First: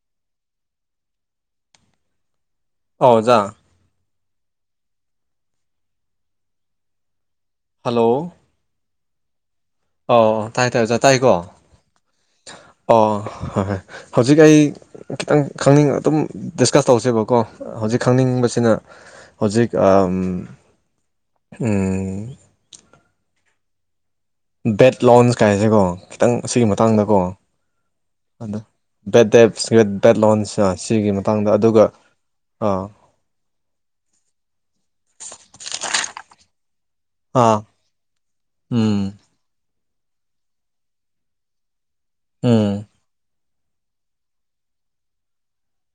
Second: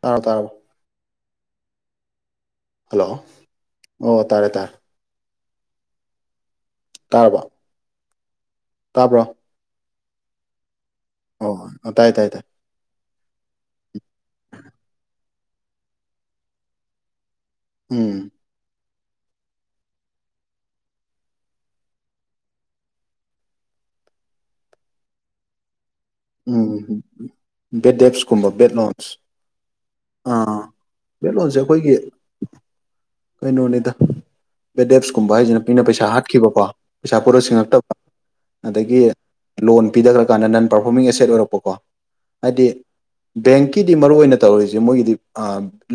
ꯇꯥꯥꯎ ꯇꯥꯕ ꯍꯥ ꯑ‌ꯣꯖꯥ ꯑꯣ ꯇꯥꯔꯦ ꯇꯥꯔꯦ ꯇꯥꯔꯕ ꯍꯂꯣ ꯇꯥꯕ꯭ꯔꯣ ꯑꯣ ꯇꯥꯏ ꯇꯥꯏ ꯑꯣꯖꯥ ꯇꯥꯏꯀꯣ ꯑꯣ ꯇꯥꯏ ꯇꯥꯏ ꯇꯥꯏ ꯑꯣ ꯍꯣꯏ ꯍꯣꯏ ꯍꯧꯖꯤꯛ ꯑꯩ ꯈꯤꯇꯪ ꯈꯪꯅꯤꯡ ꯑꯗꯨꯝ ꯗꯤꯁꯀꯁ ꯇꯧꯁꯦꯕꯀꯣ ꯍꯧꯖꯤꯛ ꯎꯝ ꯈꯪꯅꯤꯡꯕꯁꯤꯅ ꯍꯧꯖꯤꯛ ꯕꯦꯠ ꯂꯣꯟꯁ ꯀꯥꯏꯁꯦꯀꯣ ꯈꯤꯇꯪ ꯑꯁꯤꯒꯤ ꯎꯝ ꯃꯇꯥꯡꯗꯀꯣ ꯕꯦꯠ ꯑ ꯗꯦꯞꯁꯀꯨꯝꯕ ꯕꯦꯠ ꯂꯣꯟꯁ ꯕꯦ ꯗ ꯕꯦꯠ ꯂꯣꯟꯁ ꯑꯥ ꯁꯤꯒꯤ ꯕꯦꯠ ꯃꯇꯥꯡꯗ ꯂꯣꯟꯁꯦ ꯑꯗꯨꯒ ꯑꯩꯈꯣꯏꯒꯤ ꯑꯥ ꯀꯩꯅꯣꯅꯤꯗ ꯕꯦꯗꯦꯞꯁꯀꯨꯝꯕ ꯍꯥꯏꯁꯤꯅ ꯃꯤꯅ ꯄꯩꯁꯥ ꯍꯥꯠꯈꯤꯕꯀꯣ ꯄꯩꯁꯥ ꯄꯨꯔ ꯑꯥ ꯁꯤꯡꯉꯛꯇꯕ ꯑꯗꯒꯤ ꯎꯝ ꯂꯣꯟ ꯄꯤꯊꯈ꯭ꯔꯀꯥꯟꯗ ꯅꯟ ꯄꯔꯐꯣꯔꯃꯤꯡ ꯑꯦꯁꯦꯠ ꯑꯣꯏꯔꯛꯄꯀꯣ ꯍꯥꯏꯗꯤ ꯎꯝ ꯕꯦꯡꯀꯤꯗꯤ ꯃꯔꯨꯑꯣꯏ ꯑꯣꯏꯅ ꯇꯧꯔꯤꯁꯤꯦ ꯃꯣꯏꯒꯤꯗꯤ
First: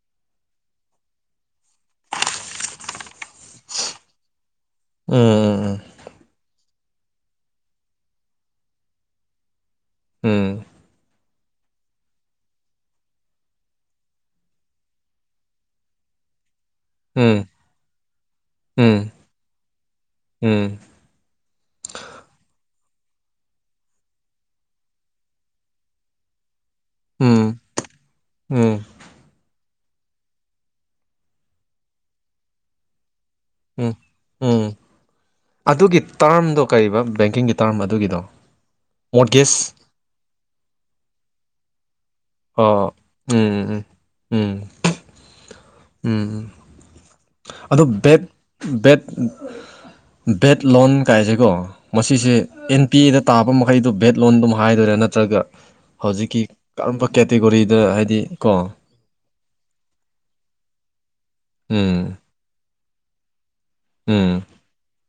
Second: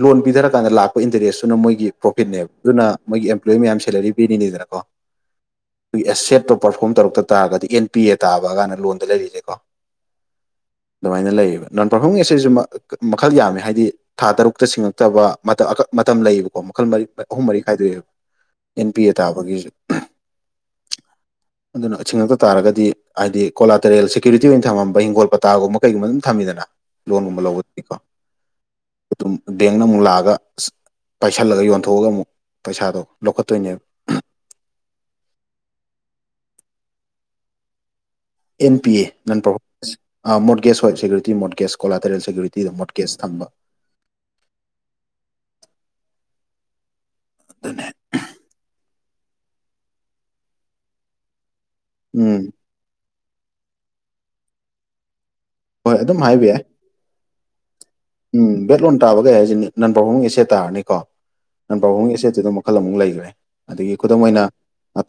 ꯂꯣꯟ ꯄꯤꯊꯔꯀꯥꯟꯗ ꯂꯥꯛꯄ ꯏꯟꯇꯔꯦꯁꯇꯨꯅ ꯃꯣꯏꯒꯤ ꯄ꯭ꯔꯣꯐꯤꯠꯅꯦꯕ ꯑꯗꯨꯅ ꯃꯣꯏꯒꯤ ꯑꯦꯝꯄ꯭ꯂꯣꯌꯤ ꯃꯌꯥꯝ ꯁꯦꯂꯔꯤ ꯎꯝ ꯄꯤꯔꯤꯅꯤꯗꯅꯀꯣꯒꯤ ꯑꯦꯁꯦꯠ ꯄꯔꯐꯣꯝ ꯇꯧꯔꯛꯇ ꯇꯥꯔꯒꯗꯤ ꯑꯦꯟ ꯄꯤ ꯑꯦ ꯇꯥꯕ ꯀꯥꯟꯗ ꯂꯣꯟꯗ ꯂꯩꯔꯤꯁꯦ ꯀꯣ ꯎꯝ ꯑꯗꯨꯃꯥꯏꯅ ꯂꯩꯌꯦꯕ ꯅꯣꯟ ꯄꯔꯐꯣꯔꯃꯦꯡꯁ ꯑꯁꯤꯁꯨ ꯃꯈꯜ ꯌꯥꯝꯃꯦ ꯍꯥꯏꯗꯤ ꯊꯥ ꯇꯔꯨꯛꯇ ꯁꯤꯡꯉꯛꯇꯕ ꯃꯇꯝ ꯂꯩꯕ ꯃꯈꯜ ꯃꯔꯤ ꯎꯝ ꯑꯍꯨꯝ ꯃꯔꯤ ꯈꯥꯏꯗꯣꯛꯑꯦꯕ ꯑꯦꯟ ꯎꯝ ꯄꯤ ꯑꯦ ꯇꯥꯕꯒꯤꯁꯦ ꯎꯝ ꯑꯗꯨꯅ ꯑ ꯑꯁꯤꯤꯡꯉꯛꯇ ꯇꯥꯔꯒꯗꯤ ꯍꯥꯏꯗꯤ ꯀꯣꯂꯥ ꯇꯔꯦꯜ ꯁꯦꯀ꯭ꯌꯨꯔꯤꯇꯤ ꯑꯣꯏꯅ ꯊꯝꯃꯝꯕ ꯍꯤꯡꯣꯜꯥꯇꯥꯒꯨꯝꯕ ꯀꯩꯒꯨꯝꯕ ꯑꯗꯨꯝ ꯊꯝꯃꯤꯗꯅ ꯂꯣꯟꯒꯨꯝꯕ ꯂꯧꯕꯅꯤꯀꯣ ꯎꯝ ꯎꯝ ꯑꯗꯨꯝ ꯕꯦꯡꯅ ꯑꯃꯨꯛ ꯂꯥꯛꯑꯒ ꯑꯁ ꯄꯥꯏꯁꯤꯜꯂꯒ ꯌꯣꯟꯊꯣꯛꯑꯒ ꯑꯃꯨꯛ ꯄꯩꯁꯥꯗꯣ ꯂꯧꯈꯠꯇꯣꯏꯅꯦꯕ ꯎꯝ ꯎꯝ ꯑꯗꯨꯒꯤ ꯇꯔꯝꯗꯣ ꯀꯔꯤꯕ ꯕꯦꯡꯀꯤꯡꯒꯤ ꯇꯥꯔꯝ ꯑꯗꯨꯒꯤꯗꯣ ꯑꯦꯟ ꯄꯤ ꯑꯦ ꯅꯟ ꯃꯣꯔꯠꯒꯦꯖ ꯄꯔꯐꯣꯁ ꯑꯥ ꯃꯣꯠꯒꯦꯁ ꯍꯣꯏ ꯁꯦꯀꯨꯔꯤꯇꯤ ꯃꯣꯠꯒꯦꯁ ꯀꯣꯂꯥꯇꯔꯦꯜ ꯁꯦꯀꯨꯔꯤꯇꯤꯗ ꯑꯣ ꯃꯣꯠꯀꯦꯁ ꯊꯝꯕ ꯎꯝ ꯎꯝ ꯎꯝ ꯑꯗꯣ ꯑꯗꯨꯅꯦ ꯕꯦꯠ ꯕꯦꯠ ꯕꯦꯠ ꯂꯣꯟ ꯀꯥꯏꯁꯦꯀꯣ ꯃꯁꯤꯁꯦ ꯎꯝ ꯑꯦꯟ ꯄꯤ ꯑꯦꯗ ꯇꯥꯕ ꯃꯈꯩꯗꯨ ꯚꯦꯠ ꯂꯣꯟ ꯑꯗꯨꯝ ꯍꯥꯏꯗꯣꯏꯔ ꯅꯠꯇ꯭ꯔꯒ ꯍꯣꯏ ꯑꯗꯨꯝ ꯍꯧꯖꯤꯛꯀꯤ ꯍꯥꯏꯕ ꯌꯥꯏ ꯀꯔꯝꯕ ꯀꯦꯇꯦꯒꯣꯔꯤ ꯎꯝ ꯕꯦꯠ ꯂꯣꯟ ꯇꯥꯕ ꯒꯥꯏ ꯍꯥꯏꯖꯤ ꯅꯟ ꯄꯐꯣꯉꯣꯡ ꯒꯤ ꯑꯦꯁꯦꯠ ꯇꯥꯔꯅꯤꯀꯣ ꯅꯟ ꯄꯐꯉꯣꯡꯒꯤ ꯎꯝ ꯑꯦꯁꯦꯠꯇꯨꯗ ꯃꯨꯛ ꯃꯈꯜ ꯑꯃꯨꯛ ꯂꯩꯒ꯭ꯔꯦ ꯑꯗꯒꯤ ꯈꯨꯗꯝ ꯎꯝ ꯑꯣꯏꯅ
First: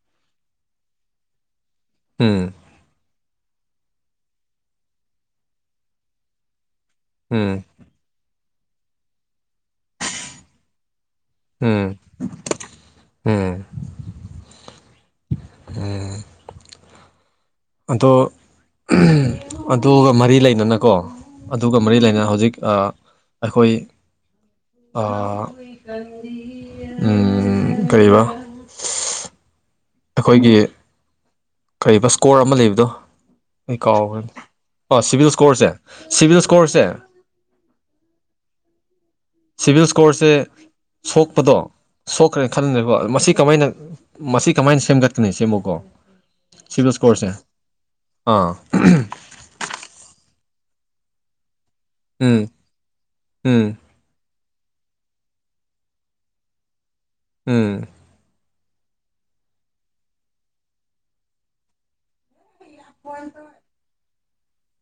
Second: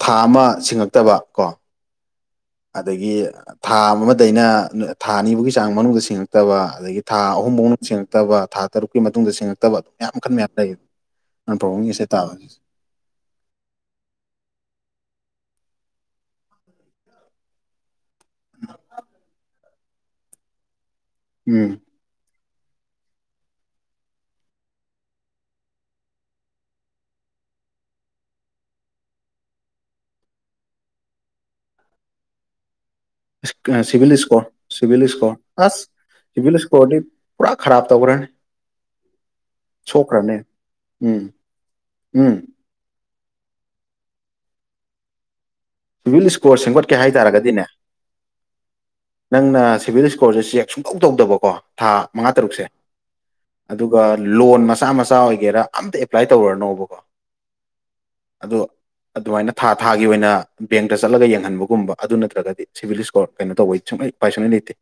ꯊꯥ ꯑꯃ ꯁꯤꯡꯉꯛꯇꯕ ꯀꯣ ꯎꯝ ꯑꯗꯒꯤ ꯊꯥ ꯑꯃꯗꯩꯅ ꯊꯥ ꯅꯤꯕꯨꯒꯤ ꯆꯥꯡ ꯃꯅꯨꯡꯗ ꯁꯤꯡꯉꯛꯇꯕ ꯑꯗꯒꯤ ꯊꯥ ꯎꯝ ꯑꯍꯨꯝꯕꯧꯅ ꯕ ꯊꯥ ꯇꯔꯨꯛꯀꯤ ꯃꯇꯨꯡꯗ ꯁꯤꯡꯉꯛ ꯇꯕ ꯃꯌꯥꯝ ꯃꯈꯜ ꯃꯌꯥꯝ ꯂꯩꯌꯦ ꯎꯝ ꯑꯄ꯭ꯔꯣꯕꯣꯡꯒꯤꯁꯦꯠ ꯇꯥꯕ [inaudible] ꯎꯝ ꯎꯝ ꯑꯗꯣ ꯑꯗꯨꯒ ꯃꯔꯤ ꯂꯩꯅꯅꯀꯣ ꯎꯝ ꯑꯗꯨꯒ ꯃꯔꯤ ꯂꯩꯅꯅ ꯍꯧꯖꯤꯛ ꯑ ꯑꯩꯈꯣꯏ ꯑꯥ ꯎꯝ ꯀꯔꯤꯕ ꯑꯩꯈꯣꯏꯒꯤ ꯀꯔꯤꯕ ꯏꯁꯀꯣꯔ ꯑꯃ ꯂꯩꯕꯗꯣ ꯑꯩ ꯁꯤꯚꯤꯜ ꯀꯥꯎꯈ꯭ꯔꯦ ꯏꯁꯀꯣꯔ ꯁꯤꯚꯤꯜ ꯑꯣ ꯏꯁꯀꯣꯔ ꯏꯁꯀꯣꯔꯁꯦ ꯑꯁ ꯁꯤꯚꯤꯜ ꯏꯁꯀꯣꯔꯁꯦ ꯏꯁꯀꯣꯔꯗꯤ ꯄꯨꯔꯥ ꯈꯔꯥꯞ ꯇꯧꯈ꯭ꯔꯅꯤ [inaudible] ꯁꯤꯚꯤꯜ ꯏꯁꯀꯣꯔꯁꯦ ꯁꯣꯛꯈ꯭ꯔꯅꯤ ꯎꯝ ꯁꯣꯛꯄꯗꯣ ꯎꯝ ꯁꯣꯛꯈ꯭ꯔꯦ ꯈꯟꯒ꯭ꯔꯦꯀꯣ ꯃꯁꯤ ꯀꯃꯥꯏꯅ ꯃꯁꯤ ꯀꯃꯥꯏꯅ ꯁꯦꯝꯒꯠꯀꯅꯤ ꯁꯤꯃꯨꯛ ꯁꯤꯚꯤꯜ ꯏꯁꯀꯣꯔ ꯁꯦꯝꯒꯠꯀꯦ ꯍꯥꯏ ꯇꯥꯔꯒꯗꯤꯅꯦ ꯑꯥ ꯅꯪꯅ ꯁꯤꯚꯤꯜ ꯏꯁꯀꯣꯔꯁꯦ ꯆꯦꯛ ꯁꯨꯡꯇꯧ ꯇꯧꯗꯕꯀꯣ ꯊꯥ ꯃꯉꯥ ꯎꯝ ꯇꯔꯨꯛꯁꯦ ꯎꯝ ꯑꯗꯨꯒ ꯂꯣꯟ ꯃꯆꯥ ꯃꯆꯥ ꯑꯣꯏꯒꯦꯔꯥ ꯑꯝꯇ ꯑꯦꯄ꯭ꯂꯥꯏ ꯇꯧꯔꯅꯣꯕꯀꯣ ꯎꯝ ꯑꯗꯣ ꯑꯗꯨꯃꯥꯏꯅ ꯊꯥ ꯊꯥꯒꯤ ꯑꯣꯏꯅ ꯕꯦꯡꯇ ꯆꯠꯂꯒ ꯌꯦꯡꯍꯟꯕꯒꯨꯝꯕ ꯑꯗꯨ ꯅꯠꯇ꯭ꯔꯒꯗꯤ ꯁꯤꯚꯤꯜ ꯏꯁꯀꯣꯔ ꯀꯩꯅꯣ ꯇꯧꯕꯩ ꯁꯨꯡꯂꯩ ꯎꯄꯥꯏ ꯁꯨꯡꯂꯩ ꯂꯩꯇꯦ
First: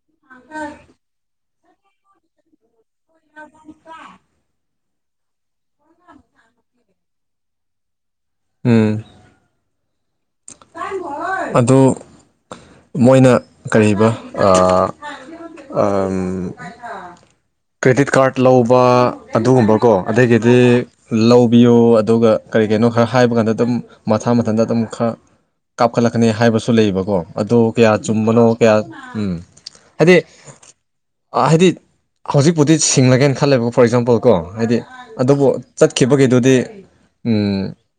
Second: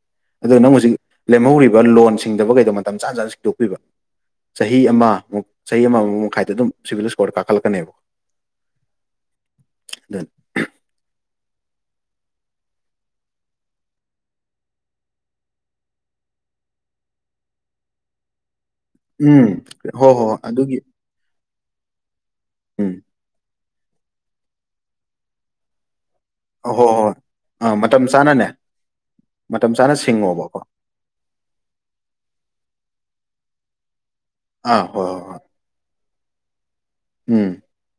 ꯑꯗꯨ ꯅꯪ ꯍꯨꯖꯤꯛ ꯂꯦꯝꯍꯧꯔꯤꯕ ꯂꯣꯟꯁꯤꯡꯗꯕꯒꯩꯗꯣ ꯃꯇꯝ ꯆꯥꯟ ꯆꯥꯅ ꯁꯤꯡꯗꯣꯛꯄꯤꯕ ꯆꯍꯤ ꯍꯤ ꯑꯃ ꯃꯨꯛ ꯆꯍꯤ ꯑꯃꯃꯨꯛ ꯃꯈꯥꯏꯗ ꯑꯗꯨꯝ ꯁꯤꯚꯤꯜ ꯏꯁꯀꯣꯔꯗꯣ ꯀꯥꯈꯠꯂꯛꯀꯅꯦꯕ ꯎꯝ ꯑꯗꯨꯅꯤ ꯑꯗꯨ ꯃꯣꯏꯅ ꯀꯔꯤꯕ ꯑꯥ ꯑꯝ ꯀ꯭ꯔꯦꯗꯤꯠ ꯀꯥꯔꯠ ꯂꯧ ꯕ ꯎꯝ ꯑꯗꯨꯒꯨꯝꯕꯀꯣ ꯍꯣꯏ ꯍꯣꯏ ꯑꯗꯩꯒꯤꯗꯤ ꯑꯗꯨꯒꯤ ꯂꯧꯕꯤꯌꯣ ꯑꯗꯨꯒ ꯀꯔꯤꯒꯤꯅꯣ ꯎꯝ ꯈꯔ ꯍꯥꯏꯕ ꯀꯥꯟꯗ ꯑꯗꯨꯝ ꯃꯊꯥ ꯃꯊꯟꯇ ꯑꯗꯨꯝ ꯈꯔ ꯀꯥꯞꯈꯠꯂꯛꯀꯅꯤ ꯍꯥꯏꯕꯁꯨ ꯍꯣꯏ ꯍꯣꯏ ꯍꯣꯏ ꯂꯩꯌꯦꯕꯀꯣ ꯑꯗꯣ ꯑꯥ ꯀꯌꯥ ꯃꯇꯝ ꯆꯥꯅꯅꯦ ꯆꯨꯝꯕꯅꯣ ꯀꯌꯥ ꯎꯝ ꯃꯇꯝ ꯆꯥꯅ ꯍꯥꯏꯗꯤ ꯁꯤꯡꯉꯣꯕꯀꯣ ꯑ ꯍꯥꯏꯗꯤ ꯍꯧꯖꯤꯛꯄꯨꯗꯤ ꯁꯤꯡꯂꯒꯦꯟ ꯈꯜꯂꯦꯕ ꯐꯣꯔ ꯑꯦꯛꯖꯥꯝꯄꯜ ꯀꯣ ꯍꯥꯏꯗꯤ ꯑꯥ ꯍꯣꯏ ꯍꯣꯏ ꯍꯣꯏ ꯑꯗꯨꯕꯨ ꯆꯠꯈꯤꯕꯒꯤꯗꯨꯗꯤ ꯎꯝ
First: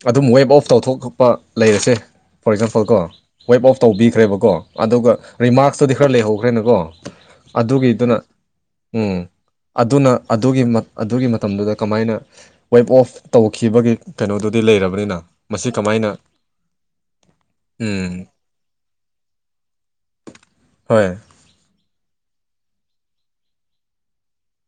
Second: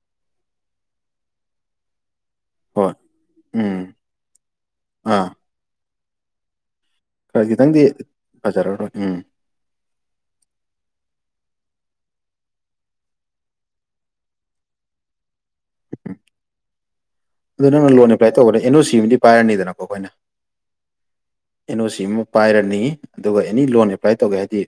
ꯑꯗꯨꯝ ꯋꯦꯞ ꯑꯣꯐ ꯇꯧꯊꯣꯛꯄ ꯂꯩꯔꯁꯦ ꯐꯣꯔ ꯑꯦꯛꯖꯥꯝꯄꯜ ꯍꯣꯏ ꯀꯣ ꯋꯦꯞ ꯎꯝ ꯑꯣꯐ ꯇꯧꯕꯤꯈ꯭ꯔꯦꯕꯀꯣ ꯑꯗꯨꯒ ꯑꯥ ꯔꯤꯃꯥꯛꯁꯇꯨꯗꯤ ꯈꯔ ꯂꯩꯍꯧꯈ꯭ꯔꯦꯅꯀꯣ ꯈꯔ ꯈꯤꯇꯪꯗꯤ ꯑꯗꯨꯒꯤꯗꯨꯅ ꯎꯝ ꯑꯗꯨꯅ ꯑꯗꯨꯒꯤꯃ ꯑꯗꯨꯒꯤ ꯃ ꯃꯇꯝꯗꯨꯗ ꯀꯃꯥꯏꯅ ꯋꯦꯞ ꯑꯣꯐ ꯇꯧꯈꯤꯕꯒꯤ ꯀꯩꯅꯣꯗꯨꯗꯤ ꯂꯩꯔꯕꯅꯤꯅ ꯃꯁꯤ ꯀꯃꯥꯏꯅ [inaudible] ꯑꯗꯨ ꯅꯪꯅ ꯎꯝ ꯂꯣꯟ ꯑꯦꯄ꯭ꯂꯥꯏ ꯇꯧꯕꯗ ꯑꯦꯟ ꯑꯣ ꯁꯤ ꯑꯃꯗꯤ ꯄꯥꯏꯔꯅꯤꯗꯅꯀꯣ ꯑꯩꯈꯣꯏꯅ ꯍꯣꯏ ꯑꯦꯟ ꯑꯣ ꯁꯤ ꯑꯃ ꯄꯥꯏꯔꯅꯤ ꯑꯗꯨꯒ ꯑꯦꯅꯤ ꯂꯣꯟ ꯑꯦꯄ꯭ꯂꯥꯏ ꯇꯧꯒꯦ ꯍꯥꯏꯗꯤ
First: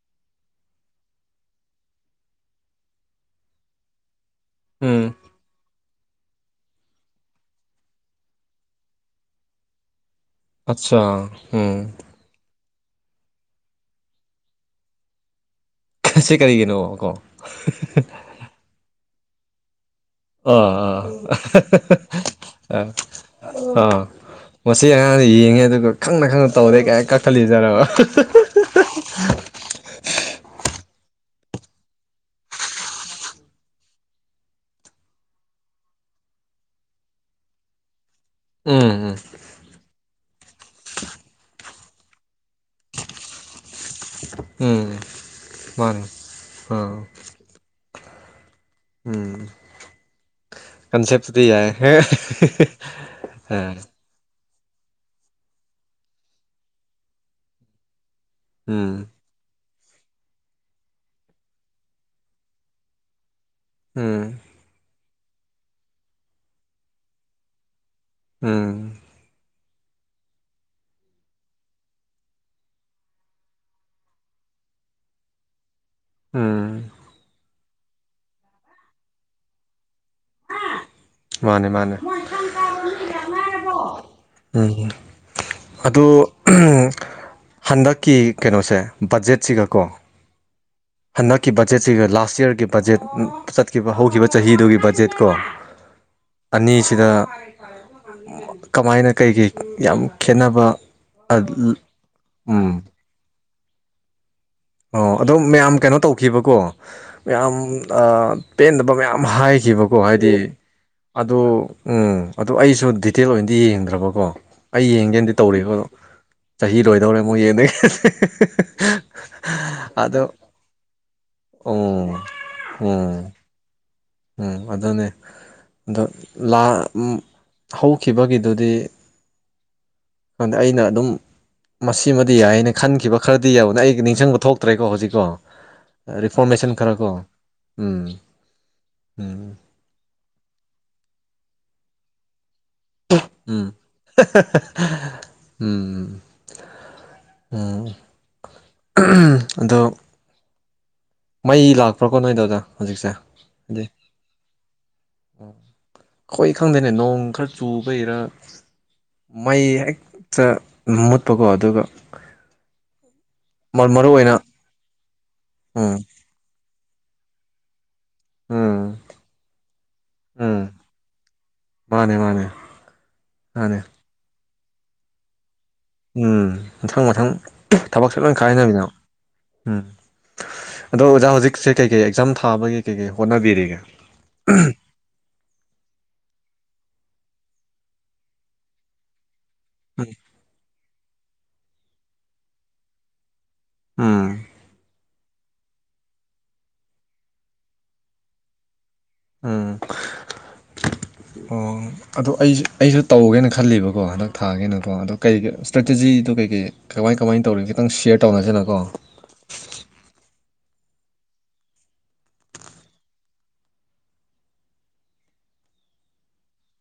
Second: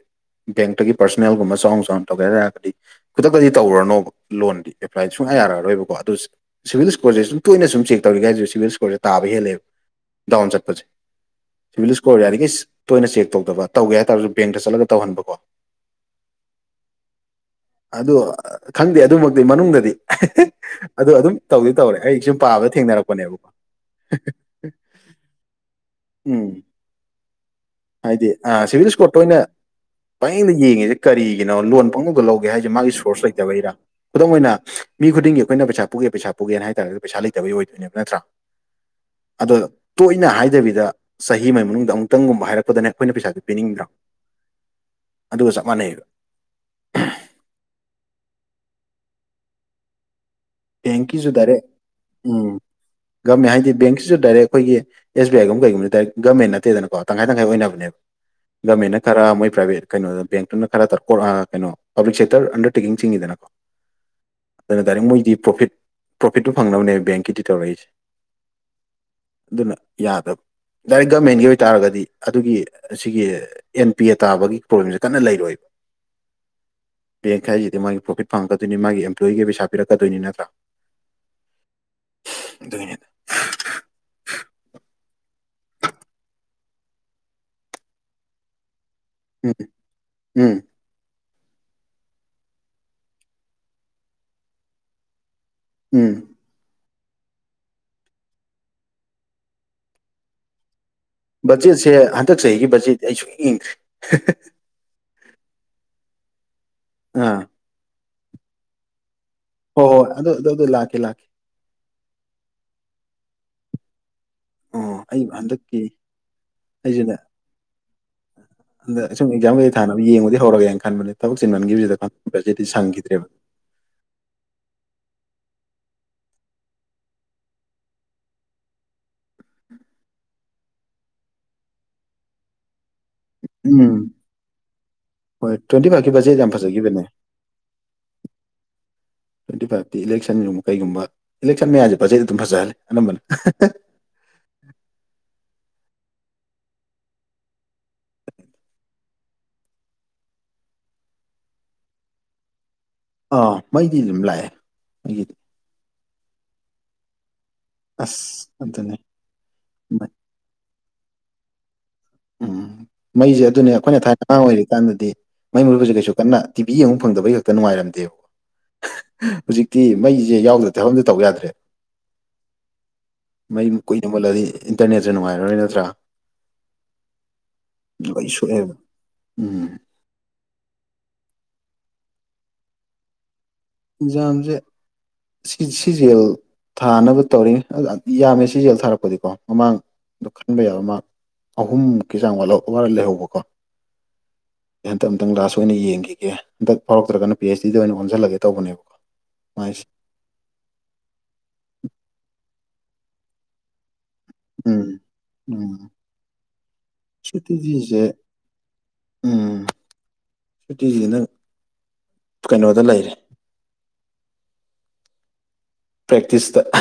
ꯕꯦꯡꯛꯇꯒꯤ ꯄꯔꯁꯣꯅꯦꯜꯒꯨꯝꯕ ꯆꯥꯎꯅ ꯆꯥꯎꯅ ꯇꯧꯒꯦ ꯍꯥꯏꯔꯒꯗꯤ ꯈꯨꯗꯛꯇꯗꯤ ꯇꯧꯔꯨꯔꯅꯣꯕ ꯂꯣꯟꯗꯤ ꯎꯝ ꯑꯦꯄ꯭ꯂꯥꯏ ꯁꯨꯡꯌꯥ ꯌꯥꯔꯛꯑꯔꯣꯏꯕꯀꯣ ꯗꯨꯁ ꯁꯤꯚꯤꯜ ꯏꯁ꯭ꯀꯣꯔꯖꯦ ꯁꯨꯝ ꯇꯣꯏꯅ ꯁꯨꯝ ꯆꯦꯛ ꯇꯧꯔꯤꯒꯦ ꯍꯥꯏꯁꯨ ꯁꯤꯚꯤꯜ ꯏꯁꯀꯣꯔꯁꯦ ꯇꯥꯕ ꯍꯦꯜꯂꯦꯕ ꯗꯥꯎꯟ ꯆꯠꯄꯁꯦ ꯑꯆꯥ ꯎꯝ ꯁꯤꯚꯤꯜ ꯏꯁꯀꯣꯔꯁ ꯌꯔꯤꯗꯒꯩ ꯇꯣꯏꯅ ꯆꯦꯛ ꯇꯧꯗꯕ ꯇꯧꯒꯦ ꯍꯥꯏꯇꯥꯔꯁꯨ ꯕꯦꯡꯇ ꯆꯠꯂꯒ ꯇꯧꯍꯟꯕꯀꯣ ꯁꯤ ꯀꯔꯤꯒꯤꯅꯣ ꯀꯣ ꯑꯗꯣ ꯈꯪꯗꯦ ꯑꯗꯨꯃꯛꯇꯤ ꯃꯅꯨꯡꯗꯗꯤ ꯑ ꯑ ꯑꯗꯨ ꯑꯗꯨꯝ ꯇꯧꯗꯤ ꯇꯧꯔꯦ ꯑꯩ ꯁꯨꯝ ꯄꯥꯕꯗ ꯑꯥ ꯊꯦꯡꯅꯔꯛꯄꯅꯦꯕꯀꯣ ꯑꯥ ꯃꯁꯤ ꯑꯉꯥꯡꯅ ꯌꯦꯡꯉꯦ ꯑꯗꯨꯒ ꯈꯪꯅ ꯎꯝ ꯈꯪꯅ ꯇꯧꯔꯦ ꯀꯥꯏ ꯀꯛꯊꯠꯂꯤꯖꯥꯔꯕ ꯍꯥꯏꯗꯤ ꯑ ꯁꯤꯚꯤꯜ ꯏꯁꯀꯣꯔꯠꯇ ꯑꯣꯏꯅ ꯄꯥꯌꯦꯡꯗ ꯌꯦꯡꯉꯤꯁꯦ ꯀꯔꯤ ꯀꯩꯅꯣ ꯂꯣꯟ ꯄꯪꯉꯒ ꯂꯧꯒꯦ ꯍꯥꯏꯁꯦ ꯃꯥꯒꯤ ꯁꯣꯔꯁ ꯂꯩꯇꯕꯒꯤꯔꯥ ꯈꯨꯗꯝ ꯑꯣꯏꯅ ꯃꯤ ꯈꯨꯗꯤꯡꯒꯤ ꯑꯩꯈꯣꯏꯅ ꯄꯩꯁꯥ ꯄꯨꯒꯦ ꯄꯩꯁꯥ ꯄꯨꯒꯅ ꯍꯥꯏꯥꯔꯗꯤ ꯄꯩꯁꯥ ꯂꯩꯇꯕꯩ ꯑꯣꯏꯗꯣꯏꯅꯦꯕ ꯅꯠꯇ꯭ꯔꯥ ꯎꯝ ꯎꯝ ꯑꯗꯣ ꯇꯣꯏꯅ ꯍꯥꯏꯗꯕꯤꯗ ꯆꯍꯤ ꯑꯃꯒꯤ ꯃꯅꯨꯡꯗ ꯑꯃꯨꯛꯇꯪꯒꯨꯝ ꯍꯥꯏꯔꯛꯄꯗꯅꯦ ꯑꯈꯣꯏꯅ ꯄꯩꯥꯁꯥꯗꯣ ꯄꯤꯅꯤꯡꯗ꯭ꯔꯥ ꯎꯝ ꯃꯥꯅꯦ ꯑꯥ ꯎꯝ ꯕꯦꯡꯀꯤꯁꯨ ꯀꯟꯁꯦꯞꯇꯨꯗꯤ ꯗꯥꯏꯔꯦꯛ ꯌꯥꯏ ꯎꯝ ꯒꯃꯦꯟ ꯍꯥꯏꯗꯤ ꯑꯥ ꯕꯦꯡꯀꯤꯁꯨ ꯗꯥꯏꯔꯦꯛ ꯑꯩꯈꯣꯏꯒꯤ ꯑꯦꯁ ꯕꯤ ꯑꯥꯏꯒꯨꯝꯕ ꯀꯩꯒꯨꯝꯕ ꯍꯥꯏꯇꯥꯔ ꯒꯃꯦꯟ ꯅꯠꯇꯦꯗꯅꯀꯣ ꯇꯪꯈꯥꯏ ꯇꯪꯈꯥꯏ ꯑꯣꯏꯅꯕꯅꯦꯕ ꯒꯃꯦꯟꯅ ꯎꯝ ꯈꯔ ꯃꯣꯏ ꯄ꯭ꯔꯥꯏꯚꯦꯠ ꯀꯩꯅꯣꯗ ꯕꯦꯡꯇꯨꯅ ꯈꯔ ꯀꯩꯅꯣ ꯄꯥꯕ꯭ꯂꯤꯛ ꯁꯦꯛꯇꯔ ꯑꯟꯗꯔꯇꯦꯛꯀꯤꯡ ꯆꯤꯡꯉꯤꯗꯅꯀꯣ ꯎꯝ ꯑꯗꯨꯅ ꯗꯥꯏꯔꯦꯛ ꯃꯣꯏꯗꯤ ꯄ꯭ꯔꯣꯐꯤꯠ ꯄ꯭ꯔꯣꯐꯤꯠꯇꯨ ꯐꯪꯅꯕꯅꯦꯕ ꯕꯦꯡꯀꯤꯗꯤ ꯇꯧꯔꯛꯏꯁꯦ ꯎꯝ ꯑꯗꯨꯅ ꯌꯥꯗꯕ ꯗꯥꯏꯔꯦꯛ ꯒꯥꯃꯦꯟꯒꯤ ꯑꯣꯏꯇꯥꯥꯔꯒꯗꯤ ꯑꯗꯨꯒꯤ ꯑꯁꯤꯒꯤ ꯑꯦꯟ ꯄꯤ ꯑꯦ ꯇꯥꯕꯒꯤ ꯄ꯭ꯔꯣꯕ꯭ꯂꯦꯝꯁꯦ ꯀꯟꯅ ꯂꯩꯔꯣꯏꯕ ꯎꯝ ꯕꯦꯡ ꯍꯥꯏꯁꯤꯗꯤ ꯃꯥꯒꯤ ꯄ꯭ꯔꯣꯐꯤꯠ ꯐꯪꯉꯛꯀꯥꯗꯣꯏꯅꯤ ꯃꯥꯒꯤ ꯑꯦꯝꯄ꯭ꯂꯣꯌꯒꯤ ꯄꯩꯁꯥ ꯄꯤꯔꯛꯀꯗꯣꯏꯅꯤ ꯅꯠꯇ꯭ꯔꯥ ꯃꯥꯅꯦ ꯃꯥꯅꯦ ꯑꯗꯨꯒꯤꯅꯤꯗ ꯎꯝ ꯑꯗꯨ ꯍꯟꯗꯛꯀꯤ ꯀꯩꯅꯣꯁꯦ ꯎꯝ ꯕꯖꯦꯠꯁꯤꯒ ꯀꯣ ꯎꯝ ꯍꯟꯗꯛꯀꯤ ꯕꯖꯦꯠꯁꯤꯒ ꯂꯥꯁ ꯌꯔꯒꯤ ꯕꯖꯦꯠ ꯆꯠꯈꯤꯕ ꯍꯧꯈꯤꯕ ꯆꯍꯤꯗꯨꯒꯤ ꯕꯖꯦꯠꯀꯣ ꯎꯝ ꯑꯅꯤꯁ ꯁꯤꯗ ꯀꯃꯥꯏꯅ ꯀꯩꯀꯩ ꯌꯥꯝ ꯈꯦꯠꯅꯕ ꯕꯖꯦꯠꯁꯦ ꯍꯟꯗꯛ ꯆꯍꯤꯒꯤ ꯎꯝ ꯕꯖꯦꯠ ꯑꯩ ꯁꯨꯉꯦꯡ ꯉꯦꯡꯗ꯭ꯔꯤ ꯑꯣ ꯑꯗꯣ ꯃꯌꯥꯝ ꯀꯩꯅꯣ ꯇꯧꯈꯤꯕꯀꯣ ꯑꯥ ꯃꯌꯥꯝ ꯄꯦꯟꯗꯕ ꯃꯌꯥꯝ ꯍꯣꯏ ꯍꯥꯏꯈꯤꯕꯀꯣ ꯍꯣꯏ ꯑꯗꯨ ꯍꯥꯏꯗꯤ ꯑꯗꯨ ꯑꯗꯨ ꯂꯥꯛꯀꯦ ꯑ ꯂꯥꯛꯀꯦ ꯎꯝ ꯑꯗꯨ ꯑꯩꯁꯨ ꯗꯤꯇꯦꯜ ꯑꯣꯏꯅꯗꯤ ꯌꯦꯡꯗ꯭ꯔꯕꯀꯣ ꯑꯩ ꯑꯣ ꯌꯦꯡꯒꯦꯅꯗꯤ ꯇꯧꯔꯤꯀ ꯍꯟꯗꯛꯀꯤ ꯑꯗꯣ ꯆꯍꯤ ꯑꯩꯁꯨꯅꯦ ꯂꯣꯏꯗꯧꯔꯦ ꯃꯣꯏ ꯅꯗꯥꯒꯤ ꯍꯟꯗꯛ ꯁꯨꯝ ꯑꯦꯛꯖꯥꯝ ꯀꯩ ꯊꯥꯟꯅꯕ ꯌꯦꯡꯕꯗꯤ ꯍꯧꯔꯒꯦꯅ ꯈꯟꯕꯅꯦ ꯊꯕꯛ ꯆꯤꯟꯃꯟꯈꯤꯕꯁꯤꯗ ꯎꯝ ꯈꯟꯕ ꯎꯝ ꯁꯪꯈꯤꯗ꯭ꯔꯦꯕ ꯎꯝ ꯑꯗꯨꯅꯦ ꯑꯗꯣ ꯂꯥꯟ ꯍꯧꯈꯤꯕꯒꯤꯗꯨꯗꯤ ꯗ ꯑꯩꯅ ꯑꯗꯨꯝ ꯃꯁꯤꯃꯗꯤ ꯌꯥꯏꯅ ꯈꯟꯈꯤꯕ ꯈꯔꯗꯤ ꯌꯥꯕꯅꯦ ꯑꯩ ꯎꯝ ꯅꯤꯡꯁꯤꯡꯕ ꯊꯣꯛꯇ꯭ꯔꯦꯀꯣ ꯍꯧꯖꯤꯛꯀꯣ ꯍꯣꯏ ꯇ꯭ꯋꯦꯟꯇꯤ ꯐꯥꯏꯚꯀꯤ ꯕꯖꯦꯠ ꯌꯥꯝ ꯔꯤꯐꯣꯔꯃꯦꯁꯟ ꯈꯔꯀꯣ ꯎꯝ ꯎꯝ ꯇꯣꯟꯇꯤ ꯐꯥꯏꯚꯇꯤ ꯏꯂꯦꯛꯁꯟꯒꯨꯝꯕ ꯀꯩꯒꯨꯝꯕ ꯏꯂꯦꯛꯁꯟ ꯃꯌꯥꯁꯦ ꯕꯖꯦꯠ ꯑꯗꯨꯝ ꯐꯖꯍꯜꯂꯦ ꯑꯅꯝꯕꯅ ꯎꯝ ꯎꯝ ꯎꯝ ꯑꯗꯣ ꯃꯩ ꯂꯥꯛꯄ꯭ꯔꯥꯀꯣ ꯅꯣꯏ ꯑꯗꯣꯗ ꯑꯥ ꯃꯩꯗꯤ ꯑꯗꯨꯝ ꯂꯥꯛꯑꯦ ꯑꯩꯒꯤꯗꯤ ꯑꯩꯈꯣꯏ ꯈꯪꯗꯦꯅꯦ ꯅꯣꯡ ꯈꯔ ꯆꯨꯕꯩꯔ ꯑꯁ ꯑꯗꯨꯅꯦ ꯃꯩ ꯍꯦꯛꯇ ꯃꯨꯠꯄꯀꯣ ꯑꯗꯨꯒ ꯎꯝ ꯃꯩꯁꯦ ꯑꯗꯨꯅꯦ ꯑꯩꯈꯣꯏꯅ ꯃꯔꯨ ꯊꯥꯏꯅ ꯑꯣꯏꯅ ꯑꯉꯥꯡ ꯑꯣꯏꯔꯤꯀꯥꯟꯗꯗꯤ ꯃꯩ ꯃꯨꯕꯁꯦ ꯎꯝ ꯀꯩꯁꯨ ꯀꯟꯅ ꯇꯤꯕꯤ ꯌꯦꯡꯉ ꯐꯪꯗꯩ ꯍꯛꯇ ꯉꯥꯏꯔꯝꯗꯦ ꯎꯝ ꯍꯧꯖꯤꯛꯇꯤ ꯃꯩꯁꯦ ꯎꯝ ꯌꯥꯎꯗ꯭ꯔ ꯊꯕꯛ ꯑꯝꯗ ꯇꯧ ꯌꯥꯗ꯭ꯔꯦ ꯃꯥꯅꯦ ꯃꯥꯅꯦ ꯃꯩ ꯃꯥꯅꯦ ꯀꯨꯏꯅ ꯃꯨꯠꯂꯗꯤ ꯏꯟꯇꯔꯅꯦꯠꯇꯁ ꯅꯨꯡꯉꯥꯏꯔꯔꯣꯏ ꯅꯠꯇ꯭ꯔꯥ ꯎꯝ ꯃꯊꯪ ꯃꯊꯪ ꯊꯕꯛꯁꯦ ꯂꯣꯏ ꯀꯥꯏꯅꯃꯤꯅ ꯎꯝ ꯑꯗꯣ ꯑꯣꯖꯥ ꯍꯧꯖꯤꯛꯁꯦ ꯀꯩ ꯀꯩ ꯑꯦꯛꯖꯥꯝ ꯊꯥꯒꯤꯩ ꯍꯣꯅꯔꯤꯒꯦ ꯌꯥꯝꯝꯁꯦ ꯁꯤꯖꯦꯜ ꯊꯥꯅꯕ ꯇꯧꯔꯤ ꯌꯥꯝꯃꯦ ꯁꯤꯖꯦꯜ ꯊꯥꯔꯛꯄꯗꯤꯀꯣ ꯎꯝ ꯃꯃꯥꯡꯗꯣ ꯈꯟꯕ ꯌꯥꯕ ꯃꯥꯡ ꯑꯍꯨꯝꯨꯛꯀꯤ ꯆꯥꯡꯠ ꯋꯥꯔ ꯂꯩꯍꯧꯕꯀꯣ ꯎꯝ ꯑꯩ ꯍꯟꯇ ꯑꯝꯇꯪ ꯂꯥꯁ ꯑꯣꯏꯅ ꯌꯦꯡꯈꯤꯒꯦ ꯍꯟꯗꯛ ꯐꯥꯎꯔꯛꯇ꯭ꯔꯒꯅ ꯄꯤ ꯑꯩꯆ ꯗꯤꯗ ꯑꯣꯏꯅ ꯑꯣꯟꯁꯤꯜꯂꯒꯦ ꯇꯧꯕꯅꯦꯕꯀꯣ ꯎꯝ ꯃꯥꯏꯁꯦ ꯑꯣ ꯑꯗꯨꯗꯣ ꯑꯩꯁꯨ ꯑꯩꯁꯨ ꯇꯧꯒꯦꯅ ꯈꯜꯂꯤꯕꯀꯣ ꯀꯣ ꯍꯟꯗꯛ ꯊꯥꯒꯦꯅꯀꯣ ꯎꯝ ꯑꯗꯣ ꯀꯩ ꯎꯝ ꯏꯁꯇ꯭ꯔꯦꯇꯦꯖꯤꯗꯣ ꯀꯩ ꯀꯩ ꯀꯃꯥꯏ ꯀꯃꯥꯏ ꯇꯧꯔꯤꯒꯦ ꯈꯤꯇꯪ ꯁꯨꯇꯤꯁꯦ ꯁꯌꯔ ꯇꯧꯅꯁꯤꯅꯀꯣ ꯎꯝ ꯁꯨꯇꯤꯁꯤ ꯅꯪ ꯀꯩꯅꯣꯗ ꯂꯩꯔꯦ ꯄꯦꯛꯇꯇꯤꯁ ꯇ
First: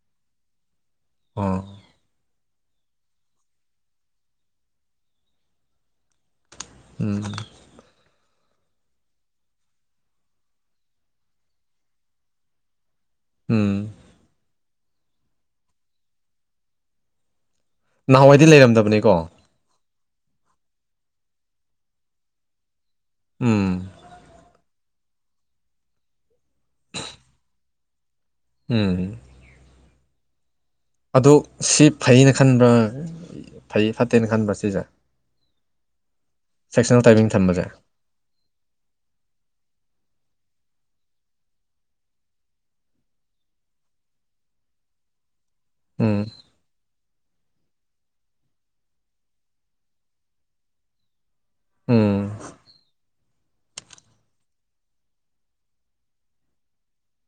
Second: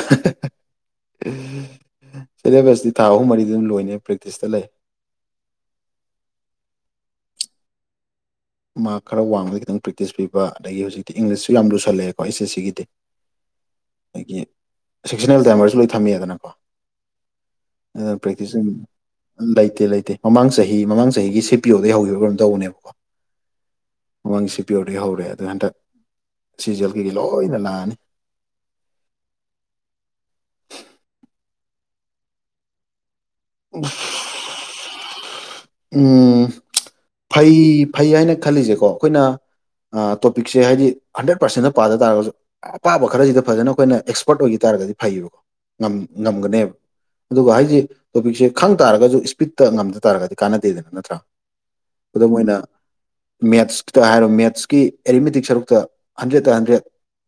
ꯑꯣ ꯁꯤꯂꯦꯕꯁꯇꯤ ꯊꯥ ꯑꯍꯨꯝ ꯃꯔꯤꯗꯨꯅ ꯂꯣꯏꯅꯦ ꯕ꯭ꯔꯤꯛꯇꯤꯁꯇ ꯂꯩ ꯎꯝ ꯃꯥ ꯈꯔ ꯋꯥꯡꯃꯗ ꯈꯤꯇꯪ ꯄ꯭ꯔꯦꯛꯇꯤꯁ ꯄꯤꯕ ꯑꯗꯒꯤ ꯍꯧꯖꯤꯛꯇꯤ ꯏꯪꯂꯤꯁꯁꯨ ꯌꯥꯝ ꯂꯨꯁꯜꯂꯛꯑꯦꯀꯣ ꯑꯩꯁꯦ ꯁꯤꯒꯤꯗꯤ ꯎꯝ ꯑꯩꯗꯒꯤ ꯁꯦꯛꯁꯟꯅꯕꯜ ꯇꯥꯏꯃꯔꯁꯨ ꯂꯣꯏ ꯊꯝꯃꯦꯗꯅꯀꯣ ꯑ ꯅꯍꯥꯟꯋꯥꯏꯗꯤ ꯄꯦꯛꯇꯤꯁ ꯂꯩꯔꯝꯗꯕꯅꯤꯀꯣ ꯂꯩ ꯂꯩꯇꯦ ꯂꯩꯇꯦ ꯃꯃꯥꯡ ꯆꯍꯤ ꯃꯃꯥꯡ ꯆꯍꯤꯒꯤ ꯁꯤ ꯄꯤ ꯑꯣꯗꯩ ꯍꯧꯈꯤꯕ ꯀꯔꯝ ꯇꯧꯕꯅꯦꯕꯀꯣ ꯎꯝ ꯃꯪꯁꯤ ꯄꯤꯣꯔꯤ ꯍꯧꯔꯦ ꯑꯗꯨ ꯍꯟꯗꯛ ꯁꯤꯖꯦꯜ ꯀꯩꯀꯩ ꯂꯣꯏꯅ ꯂꯥꯛꯑꯅꯤ ꯎꯝ ꯑꯣ ꯁꯤ ꯐꯩꯅ ꯈꯟꯕ꯭ꯔꯥ ꯐꯩ ꯐꯠꯇꯦꯅ ꯈꯟꯕ꯭ꯔꯥ ꯁꯤꯁꯦ ꯎꯝ ꯁꯦꯛꯁꯅꯦꯜ ꯇꯥꯏꯃꯤꯡ ꯐꯩ ꯊꯝꯕꯁꯦ ꯐꯩ ꯍꯥꯏꯅ ꯈꯜꯂꯤꯁꯦꯀꯣ ꯑꯩꯈꯣꯏꯅ ꯇꯣꯄꯤꯛꯁꯦ ꯍꯥꯏꯗꯤ ꯍꯟꯗ꯭ꯔꯦꯠ ꯄꯥꯔꯁꯦꯟꯗ ꯄꯥꯗ ꯇꯥꯔꯒꯁꯨ ꯑꯄꯥꯕ ꯈꯔꯁꯤꯗ ꯐꯖꯅ ꯑꯩꯈꯣꯏꯅ ꯑꯦꯛꯁꯄꯔꯠ ꯑꯣꯏꯈꯤ ꯇꯥꯔꯒꯗꯤ ꯐꯩꯌꯦꯕꯀꯣ ꯎꯝ ꯉꯝꯒꯅꯦꯕ ꯑꯗꯨꯒ ꯍꯥꯏꯁꯤ ꯇꯣꯄꯤꯛꯁꯦ ꯈꯪ ꯇꯥꯔꯒꯁꯨ ꯏꯁꯄꯤꯠꯇ ꯉꯝꯗ ꯇꯥꯔꯒꯗꯤ ꯀꯥꯟꯅꯗꯦꯗꯅ ꯅꯠꯇ꯭ꯔꯥ ꯎꯝ ꯈꯨꯗꯝ ꯑꯣꯏꯅ ꯃꯦꯠꯁꯇ ꯍꯥꯏꯔꯣ ꯃꯦꯠꯁꯀꯤ ꯑꯦꯔꯤꯃꯦꯇꯤꯛ ꯁꯔꯨꯛꯇ ꯍꯟꯗ꯭ꯔꯦꯠꯇ ꯍꯟꯗ꯭ꯔꯦꯠ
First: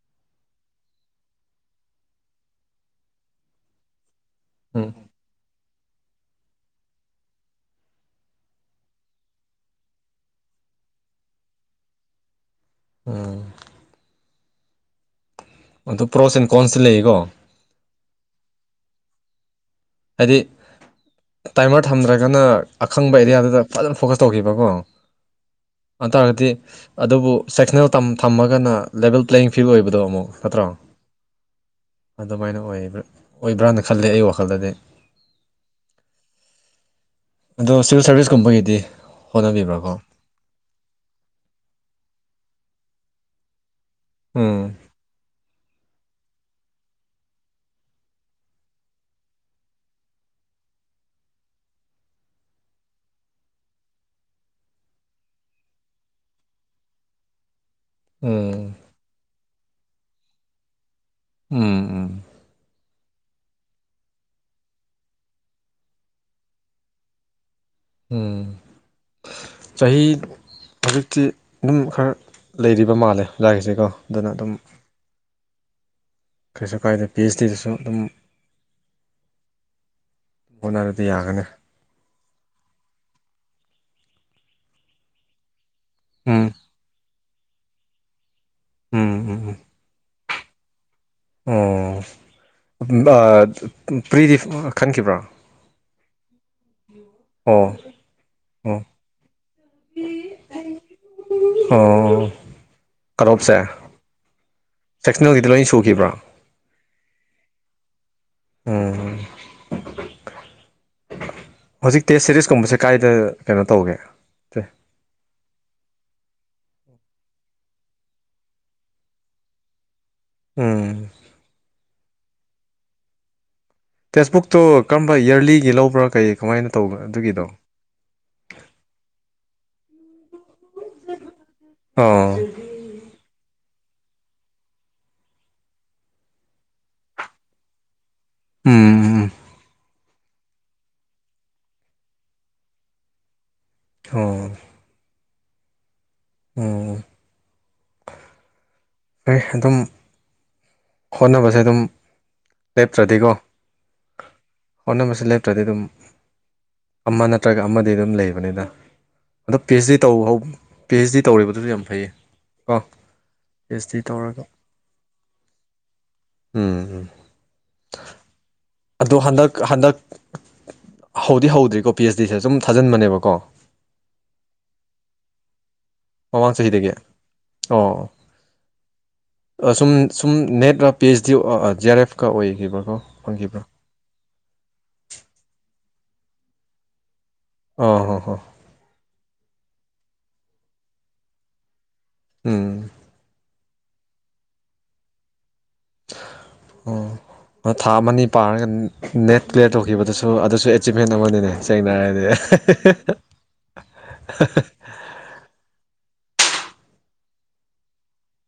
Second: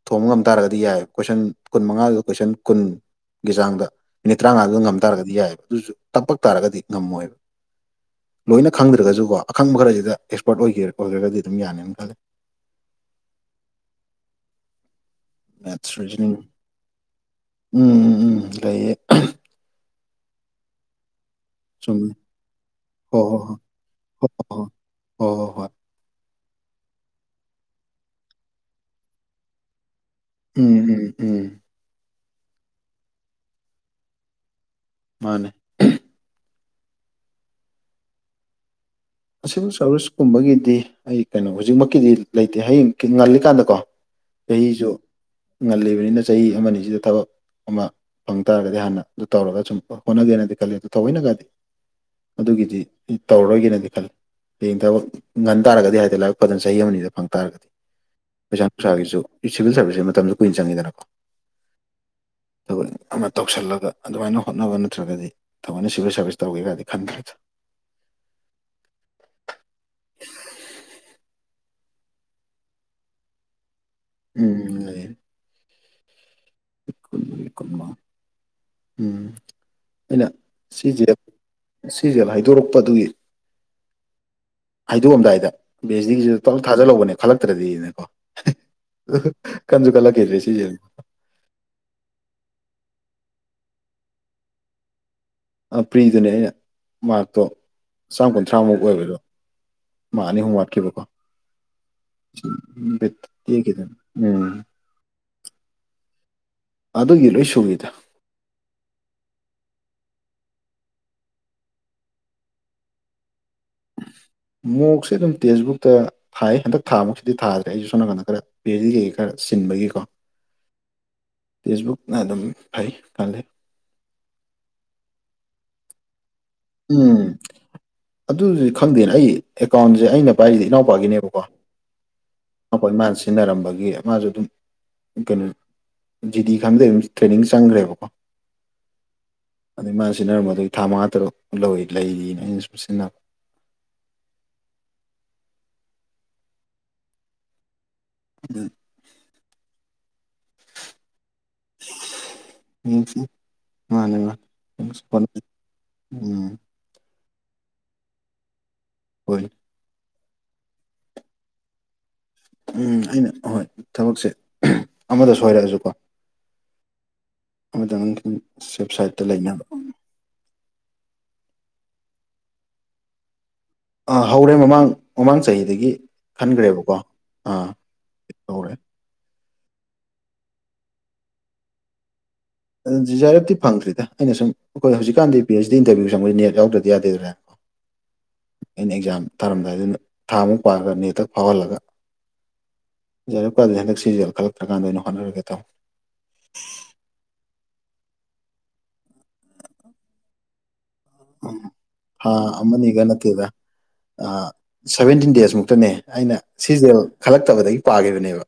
ꯊꯣꯡꯕ ꯉꯝ ꯇꯥꯔꯒꯗꯤ ꯌꯥꯏ ꯀꯣꯏꯁꯟ ꯀꯨꯟ ꯃꯉꯥꯗꯨꯗ ꯀꯣꯏꯁꯟ ꯀꯨꯟꯒꯤ ꯆꯥꯡꯗ ꯃꯤꯅꯤꯠ ꯇꯔꯥꯃꯉꯥꯗꯨꯗ ꯎꯝ ꯉꯝ ꯇꯥꯔꯒꯗꯤ ꯌꯥꯏꯑꯕ ꯑꯗꯨꯁꯨ ꯇꯞꯄꯛ ꯇꯥꯔꯒꯗꯤ ꯉꯝꯃꯣꯏꯕ ꯂꯣꯏꯅ ꯈꯪꯗ꯭ꯔꯒꯁꯨꯀꯣ ꯑꯈꯪꯕ ꯈꯔꯁꯤꯗ ꯑꯦꯛꯁꯄꯔꯠ ꯑꯣꯏꯦ ꯑꯣꯏꯈ꯭ꯔꯒꯗꯤ ꯑꯗꯨꯝ ꯌꯥꯅꯦꯅ ꯈꯜꯂꯤꯦ ꯎꯝ ꯑꯗꯣ ꯃꯔꯤꯖꯅꯤꯡ ꯄ꯭ꯔꯣꯁ ꯑꯦꯟ ꯀꯣꯟꯁꯇꯤ ꯂꯩꯀꯣ ꯎꯝ ꯎ ꯎꯝ ꯂꯩꯌꯦ ꯍꯥꯏꯗꯤ ꯇꯥꯏꯃꯔ ꯆꯨꯝꯃꯤ ꯊꯝꯗ꯭ꯔꯒꯅ ꯑꯈꯪꯕ ꯍꯣ ꯍꯣ ꯑꯦꯔꯤꯌꯥꯗꯨꯗ ꯐꯖꯅ ꯐꯣꯀꯁ ꯍꯣ ꯍꯣ ꯍꯣ ꯇꯧꯈꯤꯕꯀꯣ ꯍꯣ ꯍꯣ ꯍꯣꯏ ꯑꯗꯨ ꯇꯔꯒꯗꯤ ꯑꯗꯨꯕꯨ ꯁꯦꯛꯁꯅꯦꯜ ꯊꯝꯃꯒꯅ ꯂꯦꯕꯦꯜ ꯄ꯭ꯂꯦꯌꯤꯡ ꯐꯤꯜ ꯑꯣꯏꯕꯗꯣ ꯑꯃꯨꯛ ꯅꯠꯇ꯭ꯔꯣ ꯎꯝ ꯎꯝ ꯎꯝ ꯑꯗꯨꯃꯥꯏꯅ ꯑꯣꯏꯕ ꯑꯣꯏꯕ꯭ꯔꯅ ꯈꯜꯂꯦ ꯑꯩ ꯋꯥꯈꯜꯗꯗꯤ ꯃꯥꯅꯦ ꯑꯗꯣ ꯁꯤꯚꯤꯜ ꯁꯥꯔꯚꯤꯁꯀꯨꯝꯕꯒꯤꯗꯤ ꯑꯁꯤ ꯍꯣꯠꯅꯕꯤꯕ꯭ꯔꯥꯀꯣ ꯆꯧꯔꯤꯁꯀꯨꯝꯕꯒꯤꯗꯤ ꯑꯩ ꯀꯩꯅꯣ ꯍꯧꯖꯤꯛꯃꯛꯀꯤꯗꯤ ꯂꯩꯇꯦ ꯍꯌꯦꯡ ꯉꯜꯂꯤꯀꯥꯟꯗ ꯀꯣ ꯎꯝ ꯍꯖꯣ ꯉꯜꯂꯤꯕꯅꯤꯅ ꯆꯍꯤ ꯑꯃꯅꯤ ꯑꯅꯤꯁꯤꯗ ꯊꯕꯛ ꯑꯃ ꯐꯪ ꯇꯥꯔꯒꯗꯤ ꯍꯥꯟꯅ ꯑꯗꯨ ꯇꯧꯔꯒ ꯁꯨꯝ ꯍꯣꯠꯅꯒꯦꯅ ꯑꯗꯨ ꯈꯜꯂꯤ ꯑꯗꯨ ꯊꯧꯑꯣꯏꯅꯒꯗꯤ ꯑꯗꯨꯒꯤꯗꯤ ꯇꯧꯔꯔꯣꯏꯒꯦꯅꯗꯤ ꯈꯜꯂꯤ ꯌꯦꯡꯊꯕ ꯉꯟ ꯇꯥꯔꯒꯗꯤ ꯍꯥꯏꯗꯤ ꯂꯥꯏꯕꯛ ꯐꯖꯅ ꯆꯍꯤ ꯑꯃꯅꯤꯗ ꯐꯪ ꯇꯥꯔꯒꯗꯤ ꯎꯝ ꯄꯩꯁꯥ ꯅꯨꯡꯁꯥꯒꯤꯁꯨ ꯁꯤꯚꯤꯜ ꯁꯥꯔꯚꯤꯁꯁ ꯃꯇꯝꯗ ꯀꯨꯏꯅ ꯆꯪꯉꯤꯗꯅꯀꯣ ꯎꯝꯝ ꯑꯗꯨꯒ ꯑꯃ ꯇꯧꯁꯜꯂꯒ ꯑꯗꯨꯃꯥꯏꯅ ꯍꯣꯠꯅꯕ ꯅꯠꯇ꯭ꯔꯒꯗꯤ ꯊꯃꯣꯏꯅ ꯁꯤꯚꯤꯜ ꯁꯥꯔꯚꯤꯁ ꯇꯧꯒꯦꯒꯗꯤ ꯈꯟꯗ꯭ꯔꯦ ꯎꯝ ꯆꯍꯤ ꯍꯧꯖꯤꯛꯇꯤ ꯑꯗꯨꯝ ꯈꯔ ꯂꯩꯔꯤꯕ ꯃꯥꯜꯂꯦ ꯑꯣꯖꯥꯒꯤꯁꯦꯀꯣ ꯑꯗꯨꯅ ꯑꯗꯨꯝ ꯎꯝ ꯂꯩꯌꯦ ꯀꯩꯁꯨ ꯀꯥꯏꯗ ꯄꯤ ꯍꯩꯁ ꯀꯨꯟꯃꯔꯤ ꯗꯤꯗꯁꯨ ꯀꯨꯟꯃꯉꯥ ꯁꯨꯝ ꯎꯝ ꯑꯩꯅ ꯍꯣꯠꯅꯔꯗꯤ ꯁꯤꯁꯦ ꯌꯥꯒꯅꯤ ꯁꯤꯖꯦꯜ ꯍꯥꯏꯗꯣꯔꯛꯄ ꯑꯗꯨꯒꯤ ꯍꯥꯏꯩꯗꯣꯛꯑꯝꯗꯥꯏꯗ ꯕꯤꯁ ꯗꯤꯒꯤꯁꯤꯁꯨ ꯎꯝ ꯇꯂꯞ ꯊꯥꯖꯜꯍꯧꯕꯅꯦ ꯎꯝ ꯈꯜꯂꯛꯇ꯭ꯔꯗꯤꯅꯦꯀꯣ ꯎꯝ ꯈꯟꯁꯨ ꯈꯜꯂꯛꯈꯤꯗ꯭ꯔꯦ ꯁꯤꯖꯤ ꯑꯣ ꯐ꯭ꯔꯤꯗꯤ ꯈꯟꯈꯤꯕ꯭ꯔꯥ ꯐꯔꯤ ꯗ ꯑꯩꯅꯥ ꯃꯥꯇꯣ ꯑꯣ ꯆꯥꯝꯃ ꯑꯣ ꯀꯨꯟꯊ꯭ꯔꯥꯃꯨꯛ ꯑꯣꯏꯕꯗꯣ ꯃꯥ ꯑꯅꯤ ꯑꯍꯨꯝ ꯋꯥꯠꯈꯤꯕꯀꯣ ꯑꯣ ꯀꯗ ꯎꯝ ꯀꯩꯅꯣꯒꯤꯗꯤ ꯂꯣꯏ ꯁꯨꯈꯤꯕ꯭ꯔꯥ ꯑꯗꯨꯒꯤ ꯂꯣꯏ ꯁꯨꯒꯤꯗꯥ ꯎꯝ ꯍꯧꯖꯤꯛ ꯇꯦꯁ ꯁꯦꯔꯤꯁꯀꯨꯝꯕꯁꯦ ꯀꯥꯏꯗ ꯀꯩꯅꯣ ꯇꯧꯒꯦ ꯃꯣꯛꯁꯦ ꯑꯗꯨꯝ ꯇꯦꯛꯁꯕꯨꯛꯇ ꯊꯥꯏ ꯍꯟꯗꯛ ꯊꯥꯃꯨꯛꯁꯤꯗꯤ ꯊꯥꯗ꯭ꯔꯦ ꯑꯩꯁꯨ ꯁꯣ ꯅꯥꯀꯟꯗ ꯈꯔ ꯄꯦꯔꯤꯈꯩꯒꯤ ꯈꯔ ꯆꯟꯕꯒꯤꯀꯣ ꯎꯝ ꯐꯦꯁꯕꯨꯛꯅ ꯑꯗꯨꯝ ꯐꯩ ꯈꯜꯂꯦ ꯇꯦꯛꯁꯕꯨꯛꯇꯣ ꯀꯔꯝꯕ ꯏꯔꯂꯤꯒꯤ ꯂꯧꯕ꯭ꯔꯥ ꯀꯩ ꯀꯃꯥꯏꯅ ꯇꯧꯕ ꯎꯝ ꯑꯗꯨꯒꯤꯗꯣ ꯑꯗꯨꯗꯤ ꯈꯪꯗꯦ ꯑꯩ ꯑꯦꯀꯥꯎꯟꯁꯦ ꯑꯩꯅ ꯄꯥꯏꯔꯤꯁꯦ ꯏꯅꯥꯎꯄꯥꯒꯤꯅꯦꯕꯀꯣ ꯑꯣ ꯑꯩꯈꯣꯏ ꯃꯥꯅ ꯁꯤꯖꯤꯟꯅꯔꯝꯕꯒꯤ ꯃꯥꯁꯨ ꯑꯗꯨꯝ ꯀꯩꯅꯣ ꯖꯤꯗꯤ ꯈꯪꯗ ꯇ꯭ꯔꯦꯅꯤꯡ ꯆꯪꯈ꯭ꯔꯦꯕꯀꯣ ꯎꯝ ꯑꯩ ꯃꯥꯅ ꯁꯤꯖꯤꯟꯅꯔꯝꯕꯗꯒꯤ ꯊꯥ ꯃꯉꯥ ꯇꯔꯨꯛ ꯂꯩꯔꯤꯅ ꯑꯩꯅꯁꯨ ꯁꯤꯟꯅꯕ ꯍꯣꯡ ꯎ ꯑꯗꯨꯗꯣ ꯍꯣꯏ ꯑꯗꯨꯝ ꯍꯣꯠꯅꯕꯁꯦ ꯑꯗꯨꯝ ꯌꯦꯡꯁꯤ ꯂꯦꯞꯇ꯭ꯔꯗꯤꯀꯣ ꯃꯥꯅꯦ ꯍꯣꯠꯅꯕꯁꯤ ꯃꯥꯅꯦ ꯂꯦꯞꯇ꯭ꯔꯗꯤ ꯑꯗꯨꯝ ꯎꯝ ꯑꯃ ꯅꯠꯇ꯭ꯔꯒ ꯑꯃꯗꯤ ꯑꯗꯨꯝ ꯂꯩꯕꯅꯤꯅ ꯍꯣꯏ ꯑꯗꯣ ꯄꯤꯁ ꯗꯤ ꯇꯧ ꯄꯤ ꯑꯩꯩꯆ ꯗꯤ ꯇꯧꯔꯤꯕꯗꯨꯁꯨ ꯌꯥꯝ ꯐꯩ ꯎꯝ ꯑꯩꯅ ꯑꯍꯣꯏ ꯊꯕꯛꯁꯦ ꯑꯃꯗ ꯁꯣꯏꯔꯛꯑꯁꯨꯀꯣ ꯎꯝ ꯎꯝ ꯃꯗ ꯑꯗꯣ ꯍꯟꯗꯛ ꯍꯟꯗꯛ ꯍꯧꯗꯤ ꯍꯧꯗ꯭ꯔꯤꯕꯥꯀꯣ ꯄꯤ ꯑꯩꯆ ꯗꯤꯁꯦ ꯁꯨꯝ ꯊꯥꯖꯤꯟꯕꯅꯦꯕꯀꯣ ꯍꯧꯔꯦ ꯃꯃꯥꯡ ꯃꯃꯥꯡ ꯆꯍꯤꯗꯒꯤ ꯃꯃꯥꯡ ꯆꯍꯤꯍꯤꯗꯒꯤ ꯈꯟꯈ꯭ꯔꯦꯕꯀꯣ ꯑꯥ ꯑꯣ ꯍꯧꯔꯦ ꯁꯨꯝ ꯁꯨꯝ ꯅꯦꯠ ꯔ P H D J R F ꯖꯔꯞꯇꯤ ꯐꯪꯗ꯭ꯗ ꯑꯩꯅ ꯁꯨꯝ ꯑꯩꯈꯣꯏ ꯍꯧꯖꯤꯛꯥꯟꯗꯤ ꯄꯤ ꯑꯩꯆ ꯏꯟꯇꯔꯚꯤꯌꯨ ꯆꯪꯕꯩ ꯅꯦ ꯌꯥꯎꯗ꯭ꯔꯗꯤꯗꯦꯗ꯭ꯔꯥ ꯑꯥ ꯍ ꯍ ꯊꯥꯔꯝꯗꯥꯏꯗꯨꯅ ꯊꯥꯃꯨꯛ ꯄꯥꯔꯂꯒ ꯅꯦꯠꯇ ꯐꯥꯎꯍꯜꯂꯒ ꯎꯝ ꯆꯔꯛꯄꯗꯤ ꯍꯟꯗꯛ ꯁꯤꯁꯦꯜꯜꯂꯛꯇ꯭ꯔꯀꯥꯟꯗ ꯑꯣꯏꯅ ꯍꯣꯠꯅꯔꯒꯦ ꯇꯧ ꯎ ꯊꯥ ꯑꯃꯅꯤ ꯄꯥꯔꯒ ꯅꯦꯠ ꯀ꯭ꯂꯤꯌꯥꯂꯤꯌꯥꯔ ꯇꯧꯈꯤꯕꯗꯨꯁꯨ ꯑꯗꯨꯁꯨ ꯑꯦ ꯑꯦꯆꯤꯞꯃꯦꯟ ꯑꯃꯅꯤꯅꯦ ꯁꯦꯡꯅꯔꯗꯤ ꯊꯥ ꯑꯃꯅꯤꯒ ꯅꯠꯇꯦꯗ ꯁꯚꯦꯟꯇꯤꯟ ꯗꯦꯖꯃꯨꯛꯇꯅꯦ ꯑꯩꯅ ꯁꯤꯖꯦꯜ ꯈꯜꯂꯛꯇꯕꯗꯒꯤ ꯄꯥꯈꯤꯕꯅꯦꯕ